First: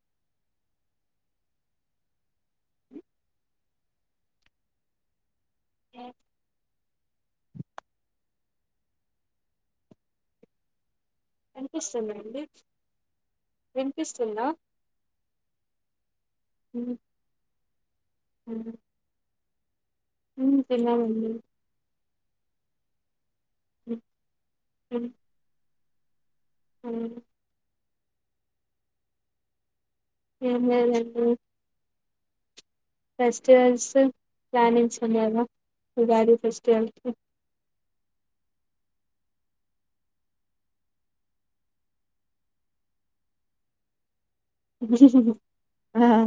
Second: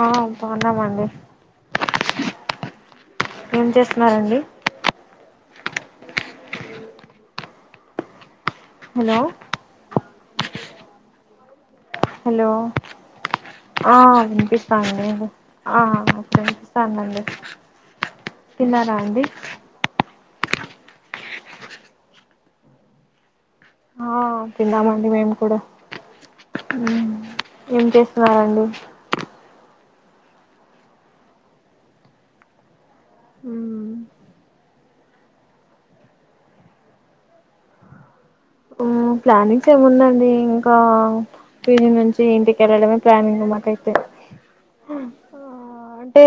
ఆ బాగున్నామండి, ఏం చేస్తున్నారండి, [unintelligible] హలో ఏమైంది హలో ఆ వినిపిస్తాండి, ఆ వినిపిస్తానంది తిన్నారా అండి ఉ తిన్నం అండీ ఆ తింన్నమండి ఉమ్, మేము కూడా ఉమ్. ఊ ఏం చేస్తున్నారండి. ఏం లేదండి ఫెస్టివల్స్ ప్లానింగ్స్ ఉన్నాయా ఉగాది ఫెస్టివల్ కి ప్లానింగ్స్ ఏముందండి ఇంకా దీని నుంచి ఇంటికి వెళ్ళడమే ప్లానింగ్ మాకైతే ఆ అంటే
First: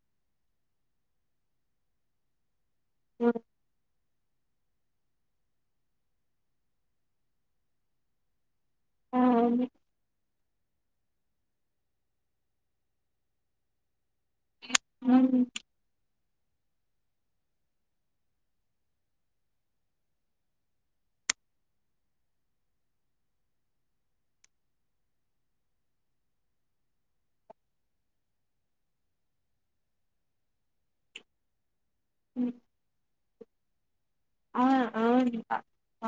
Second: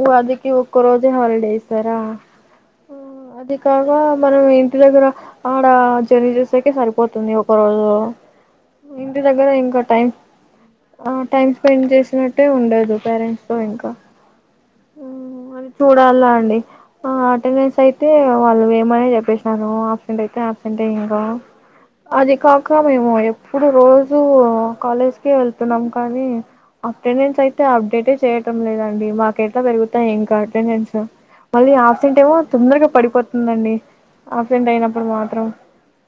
ఉగాది కి ఇ ఒక్క రోజే హాలిడే ఇస్తారా ఆ అది కాక మనం ఇంటి దగ్గర ఆడ జర్నీ చేసేక సరిపోతుంది, ఒక రోజు ఇంటి దగ్గర ఇంక టైం ఆ టైమ్ స్పెండ్ చేసినట్టే ఉండదు, పేరెంట్స్ తో ఇంకా అది చూడాల అండి అటెండెన్స్ అయితే వాళ్ళు ఏమని చెప్పేసినాను అబ్సెంట్ అయితే అబ్సెంట్ అ ఇంకా అది కాక మేము ఎప్పుడు రోజూ కాలేజ్కే వెళ్తున్నాం కానీ అటెండెన్స్ అయితే అప్డేటే చేయటం లేదండి మాకు ఎట్లా పెరుగుతాయి, ఇంకా అటెండెన్స్ మళ్ళీ ఆఫ్సెంట ఏమో తొందరగా పడిపోతుందండి ఆ ఆబ్సెంట్ అయినప్పుడు అవును మాత్రం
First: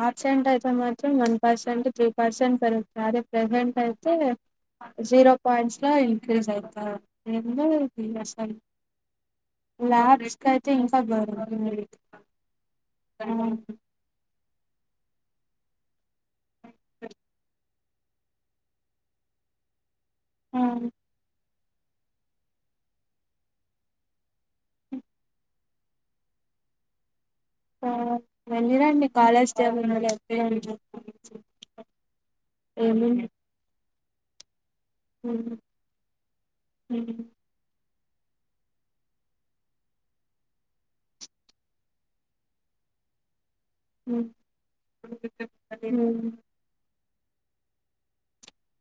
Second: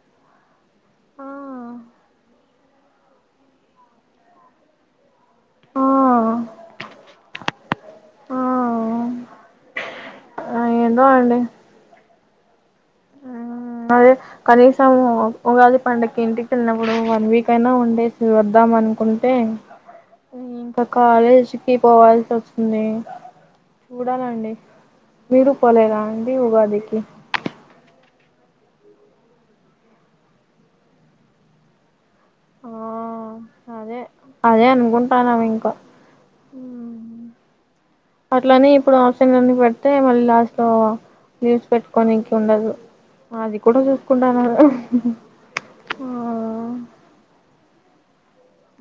ఆచంటయిత మరి వన్ పర్సెంట్ త్రీ పర్సెంట్ పెరుగుతుంది అదే ప్రసెంట్ అయితే జీరో పాయింట్స్ ఆ ఇంక్రీజ్ అవుతే ఎసస్ ఆ ఆ ఇం ఏందో ఫ అండి ఆ అదే కనీసం ఉగాది పండగకి ఇంటికి తళ్ళినప్పుడు వన్ వీక్ అయినా ఉ ే వద్దాం అనుకుంటే ఇంకా ఆ కాలేజ్ కి పోవాల్సి వస్తుంది చూడాలండి మీరు పోలేరా అండి ఉగాదికి వెళ్ళరండి కాలేజ్ ఏమిడి ఆ అదే అదే అనుకుంటాను ఇంకా అ అట్లని ఇప్పుడు ఆసన్నికి పెడితే మళ్ళీ లాస్ట్ లో న్యూస్ పెట్టుకోడానికి ఉండదు అది కూడా చూసుకుంటాను ఆ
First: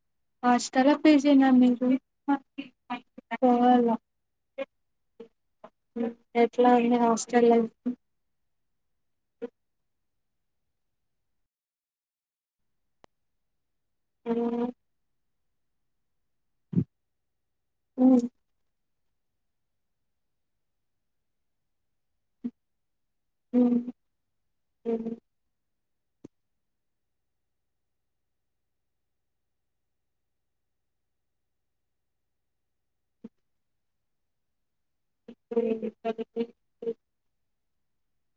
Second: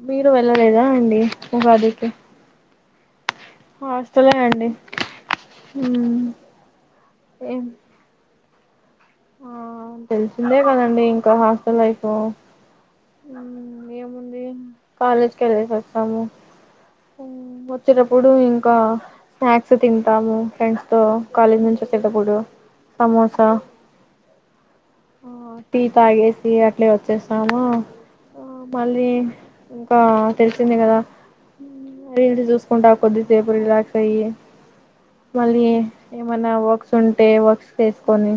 మీరు వెళ్ళలేదా హాస్టలా అండి పీజీనా ఒక మీరు అదికి పోవాలా ఆస్తులే అండి ఉమ్ ఎట్లా హాస్టల్ ఏం ఆ తెలిసిందే కదండి ఇంకా హాస్టల్ లైఫ్ ఏం అ కాలేజీ కి వెళ్ళేసి వస్తాము వచ్చేటప్పుడు ఇంకా స్నాక్స్ తింటాము ఫ్రెండ్స్ తో కాలేజ్ నుంచి వచ్చేటప్పుడు సమోసా అ ఆ టీ తాగేసి అట్లే వచ్చేస్తాము ఆ మళ్ళీ ఇంకా తెలిసింది కదా మరి ఇీ చూసుకుంటా కొద్ది సేపుడు రిలాక్స్ అయ్యి మళ్ళీ ఏమైనా వర్క్స్ ఉంటే వర్క్స్ వసుకొని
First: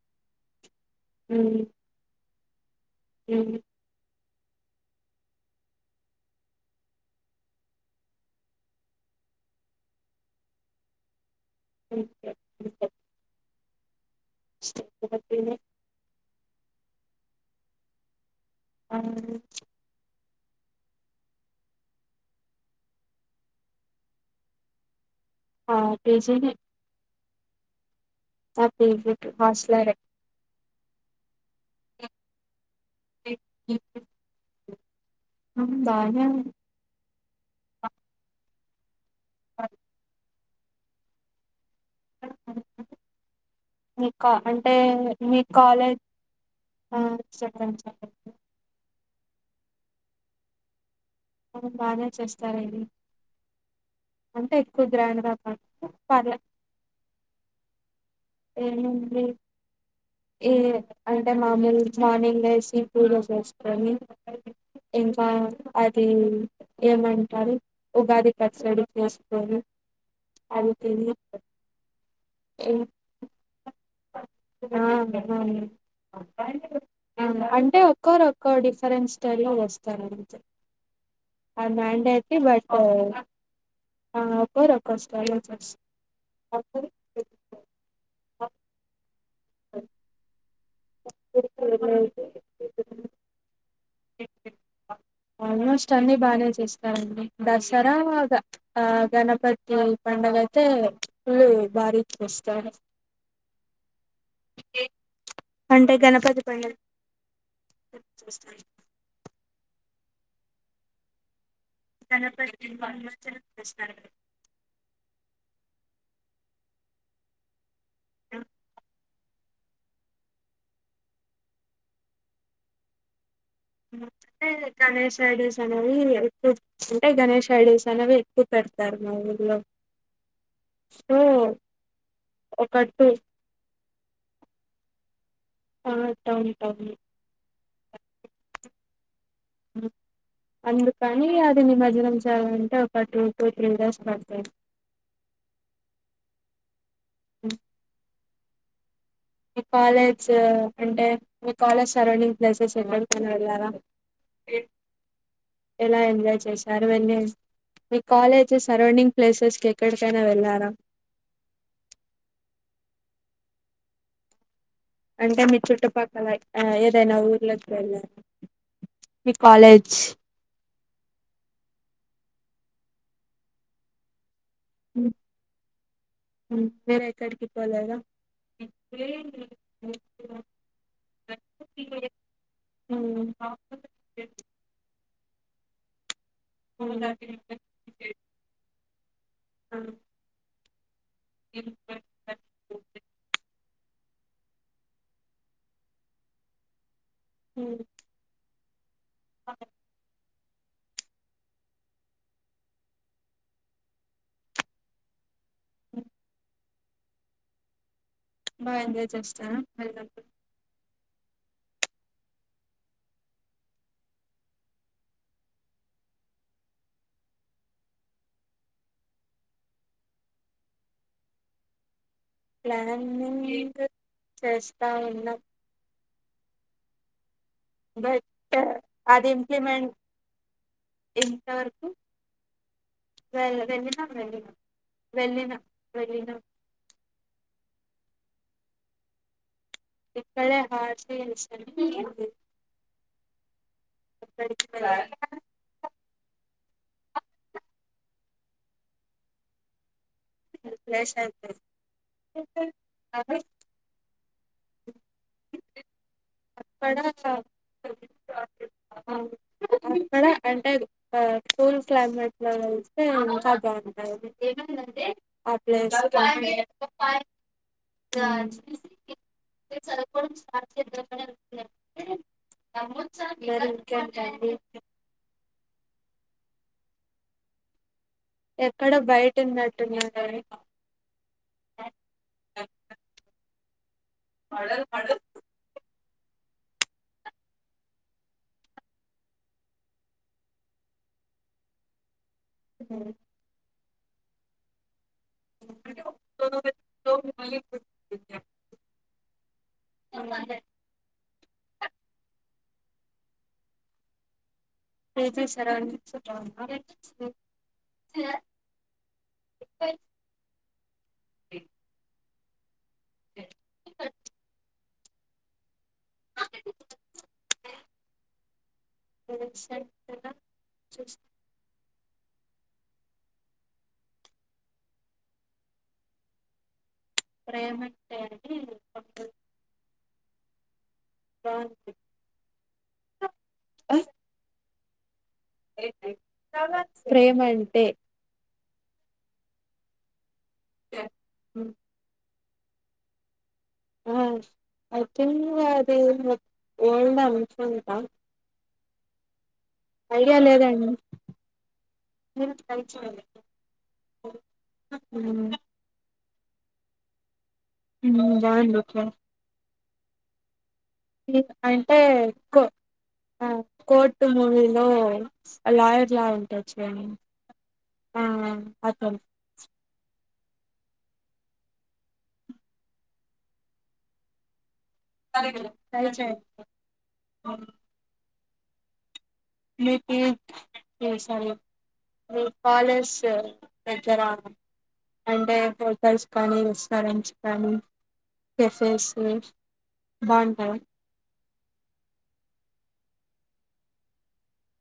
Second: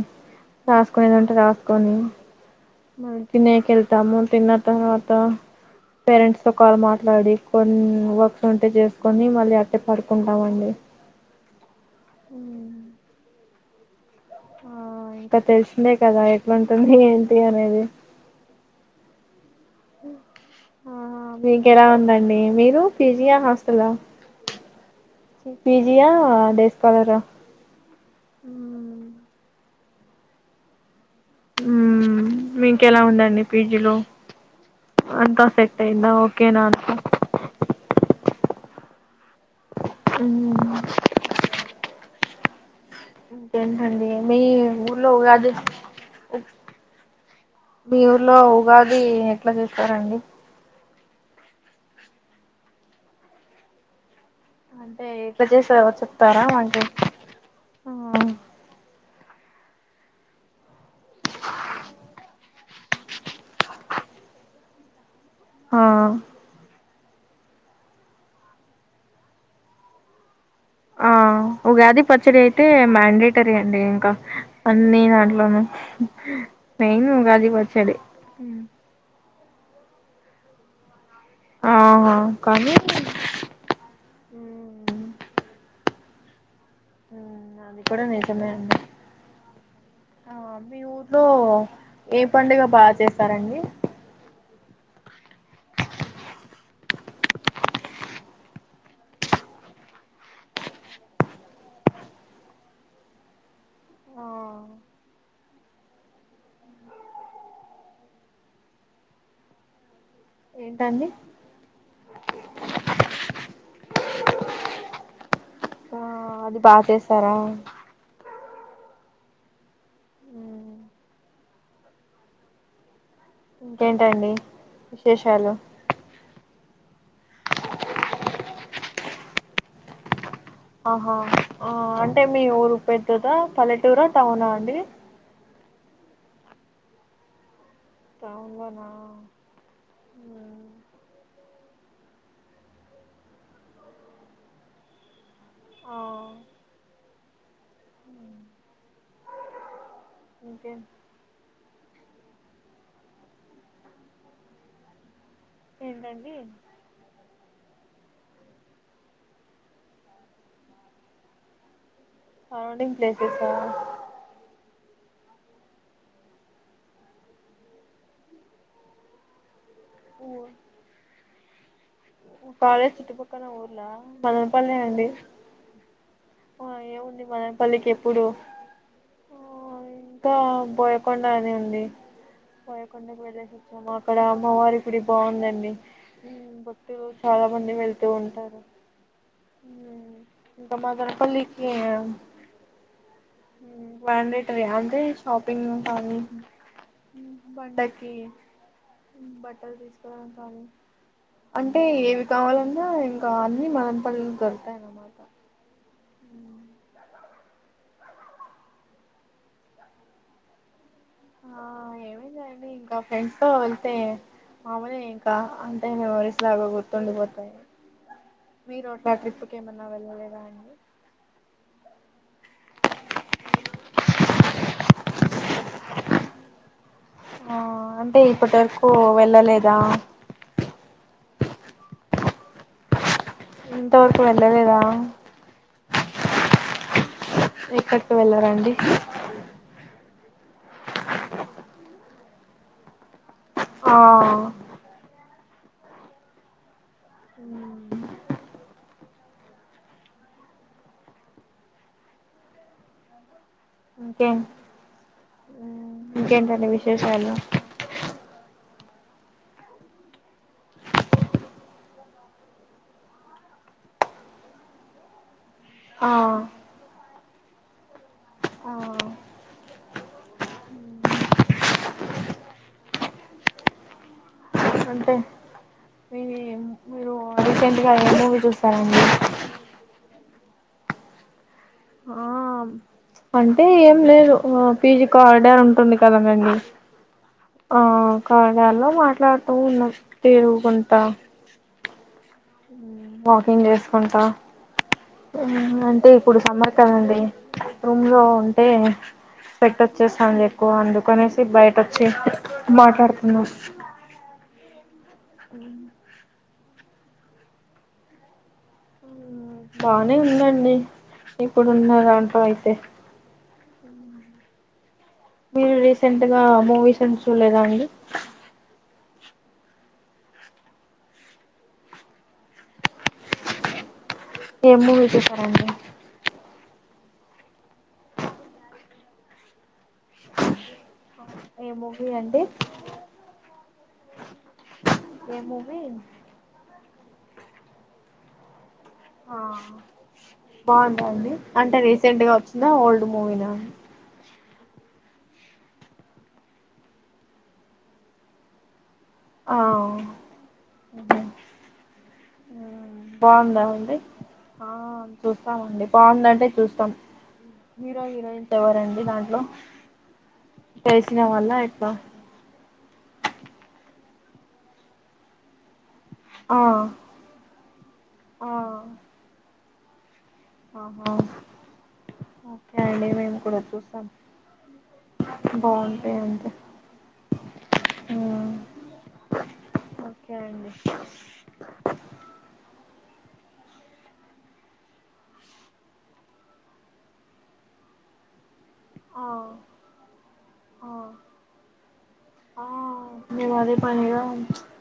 రాసుకునిదంటే రాసుకొని మళ్కినేకళ్తాము తన్న తర్వాత పేరెంట్స్ త కాళ మాట్లాడి కొన్ని వర్క్స్ ఉంటే చేసుకొని మళ్ళీ అట్టే పడుకుంటామండి ఆ సే సే ఆ ఇంకా తెలిసిందే కదా ఎట్లాంటుంది ఏంటి అనేది అ ఆ మీకు ఎలా ఉందండి మీరు పీజియా హాస్టల్ ఆ పిజియా పీజీనే దేశ పాలరా ఆ పట్ హాస్లర్ మీ ఎలా ఉందండి పీజీలో అంతా సెట్ అయిందా బానే ఓకే ఉంది నా అ అ తడి కా మీ అంటే వ లో మీ అది కాలేజ్ ఆ చెప్పండి మీ చెప్పండి ఊర్లో ఉగాది ఎట్లా చేస్తారండి మ బాగా చేస్తారు ఇది ఎక్కువ అంటే గ్రాండ్ గా ఎలా చేసా కాకుండా పర్లే చెప్తారా మకి ఏమండి ఏ అంటే మామూలు మార్నింగ్ పూజ చేసుకొని ఇంకా ఆ అది ఏమంటారు ఉగాది పచ్చడి చేసుకోని ఆ ఉగాది పచ్చడి అయితే మ్యాండేటరి అంటే ఇంకా ఆ అన్ని దాంట్లోనూ అవును మెయిన్ ఆ, ఉగాది అంటే పచ్చడి ఒక్కోరు ఒక్కో డిఫరెంట్ స్టైల్లో లో వస్తారంతే అది ఆ మ్యాన్డేటరీ కానీ బట్టు [unintelligible] అ అది కూడా నిజమే అ ఆ మీ ఊర్లో ఏ పడుగ బాగ చేస్తారండి ఆల్మోస్ట్ అన్ని బాగానే చేస్తారండి దసరా ఆ గణపతి పండగ అయితే పుళు భారీ చేస్తరు అ ఆ అంటే గణపతి పం ఏంటండి [inaudible] ఆ అది బాగ చేశార అ [unintelligible] ఇంకేంటండి అంటే విశేషాలు గణేష్ [unintelligible] ఎక్కు పెడతారు మా ఊళ్ళో ఆహా ఆ అంటే మీ ఊరు ఒక టూ పెద్దదా పల్లెటూరా టౌనా అండి ఆ టౌను టౌను టౌన్ లోన అందుకని అది నిమజ్జనం చేయాలంటే ఒక టూ టు త్రీ డేస్ పడతాయి ఆ అ ఈ కాలేజ్ ఇంకే అంటే మీ కాలేజ్ సరౌండింగ్ ప్లేసెస్ ఎంటర్కని వెళ్ళారా ఎలా ఏంటండి ఎంజాయ్ చేశారు ఎన్ని కాలేజెస్ సరౌండింగ్ ప్లేసెస్ కి ఎక్కడికైనా వెళ్లార సరౌండింగ్ ప్లేసేసా అంటే మీ చుట్టుపక్కల ఏదైనా ఊర్లోకి వెళ్ళను మీ కాలేజ్ ఓ కాలేజ్ చుట్టుపక్కన ఊర్లా మదనపల్లె అండి ఆ మీరు ఏముంది ఎక్కడికి మనపల్లికి పోలేదా ఎప్పుడు ఆ అంత ఉమ్. బోయకొండా నే ఉంది బోయకొండకి వెళ్లేేసి వచ్చాము అక్కడ అమ్మవారి గుడి బాగుందండి భక్తులు చాల మంది వెళ్తూ ఉంటారు ఇంక మదన పల్లికీ మ్యాన్డేటరీ అంటే శాపింగ్ కానీ ఉమ్. పండక్కి బట్టలు తీసుకోవడం కా అంటే ఏవి కావాలన్నా ఇంకా అన్ని మదన పల్లి లో దొరుతాయిన అనమాట అ బా ఎంజాయ్ చేస్తార ఆ ఏమి లేదు ఇంకా ఫ్రెండ్స్ తో వెళ్తే మామలే ఇంకా అంటే మెమరీస్ లాగ గుర్తుండిపోతాయి [unintelligible] ట్రిప్కి ఏమన్నా వెళ్ళలేదా అండి ప్లానింగ్ చేస్తా ఉన్నా ఆ అంటే బట్ ఇప్పటి వరకు అది వెళ్ళలేదా ఇంప్లిమెంట్ ఎంత వరకు వెళ్ల్ వెళ్ళిన ఇంతవరకు వెళ్ళిన వెళ్ళలేదా వెళ్ళిన వెళ్ళిన ఎక్కడికి వెళ్ళరాండి ఇక్కడ హ ఆ [unintelligible] అ ఫ్రష్ అయితే అది ఇంకేం ఇంకేంటండి అక్కడ విశేషాలు ఆ అక్కడ అంటే కూల్ క్లైమేట్ లో వెస్తే ఇంకా బాగుంటాయి ఆ [unintelligible] ఆ అంటే చదుకొడం మరి ఇంకేంటండి అంటే మీ మీరు రీసెంట్ మూవీ చూస్తా ఎక్కడో రండి బయట ఉన్నట్టున్నారే ఆ అంటే ఏం లేదు పీజీ కార్డర్ ఉంటుంది కదనండి ఆ కారడలో మాట్లాడుతూ ఉన్న తెరుగు కొంత వాకింగ్ చేసుకుంటా అంటే ఇప్పుడు సమ్మర్ కదండి రూమ్ లో ఉంటే స్వెట్ వచ్చేస్తుాంది ఎక్కువ అందుకనేసి బయట వచ్చి మాట్లాడుతున్నా పిజి సరా బానే ఉందండి ఇప్పుడు సరౌండింగ్స్ ఉన్న దాంట్లో అయితే మీరు రీసెంట్ గా మూవీస్ ఎం చూలేదా అండి వ సైట్కా చూసిన ఎం మూవీ చూశరండి ప్రేమంటే అని ఏమూవీ అండి ఏ మూవీ ప్రేమంటే ఆ బాగుందండి అంటే రీసెంట్గా వచ్చిందా ఓల్డ్ మూవీ నా ఆ అయిత అదిే మ ఒఓళ్ద అనుకుంటా ఆ ఐడియా లేదండి బాగుందామండి ఆ చూస్తామండి బాగుందంటే చూస్తాం హీరో హీరోయిన్స్ బాగుంది ఎవరండి దాంట్లో తెలిసిన వాళ్ళ ఎట్లా అంటే కో కోట్ మూవీలో అలాయ జ ఉంట ఆ వచ్చ ఆ అ ఆహా ఓకే అండి మేము కూడా చూసాం ట్రై బాగుంటాయి చేయండి అంతే ఓకే అండి పాలస్ దగ్గర అంటే హోటల్స్ కానీ రెస్టారెంట్స్ కానీ కఫేస్ ఆ బాగుంటాయి ఆ ఆ మీదది పనిగా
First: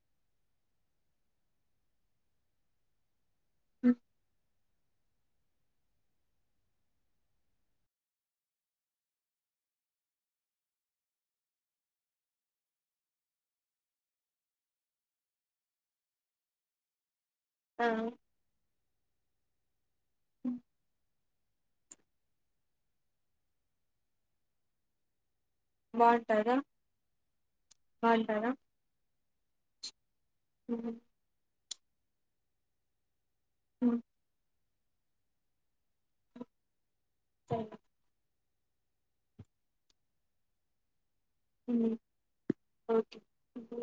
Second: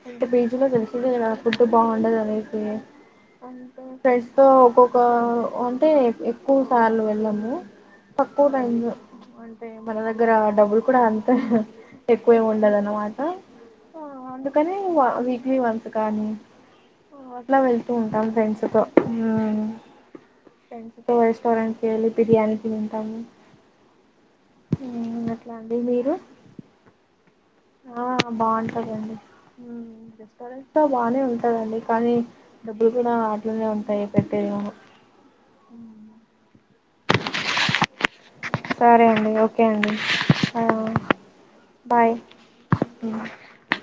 ఇంట బేజీ లో తెలిసింది ఫుడ్ బాగుండదు అనేది అం ఫ్రెండ్స్ తో ఒక్కొక అంటే ఎక్కువ సార్లు వెళ్ళము తక్కువ టయింది అంటే మన దగ్గర డబ్బులు కూడా అంతే ఎక్కువే ఉండదు అన్నమాట అందుకని వీక్లీ వంత్స్ కానీ అట్లా ఆ వెళ్తూ ఉంటాం ఫ్రెండ్స్ తో ఫ్రెండ్స్ తో రెస్టారెంట్ కి వెళ్ళి బిర్యానీ తింటాను మ్మ్ అట్లా అండి మీరు బాగుంటాదా ఆ బాగుంటాదా బాగుంటదండి మ్మ్ రెస్టారెంట్ లో బానే ఉంటాదండి కానీ డబ్బులు కూడా అట్లానే ఉంటాది కట్టేది కూడ సరే సరే అండి ఓకే అండి బాయ్ ఓకే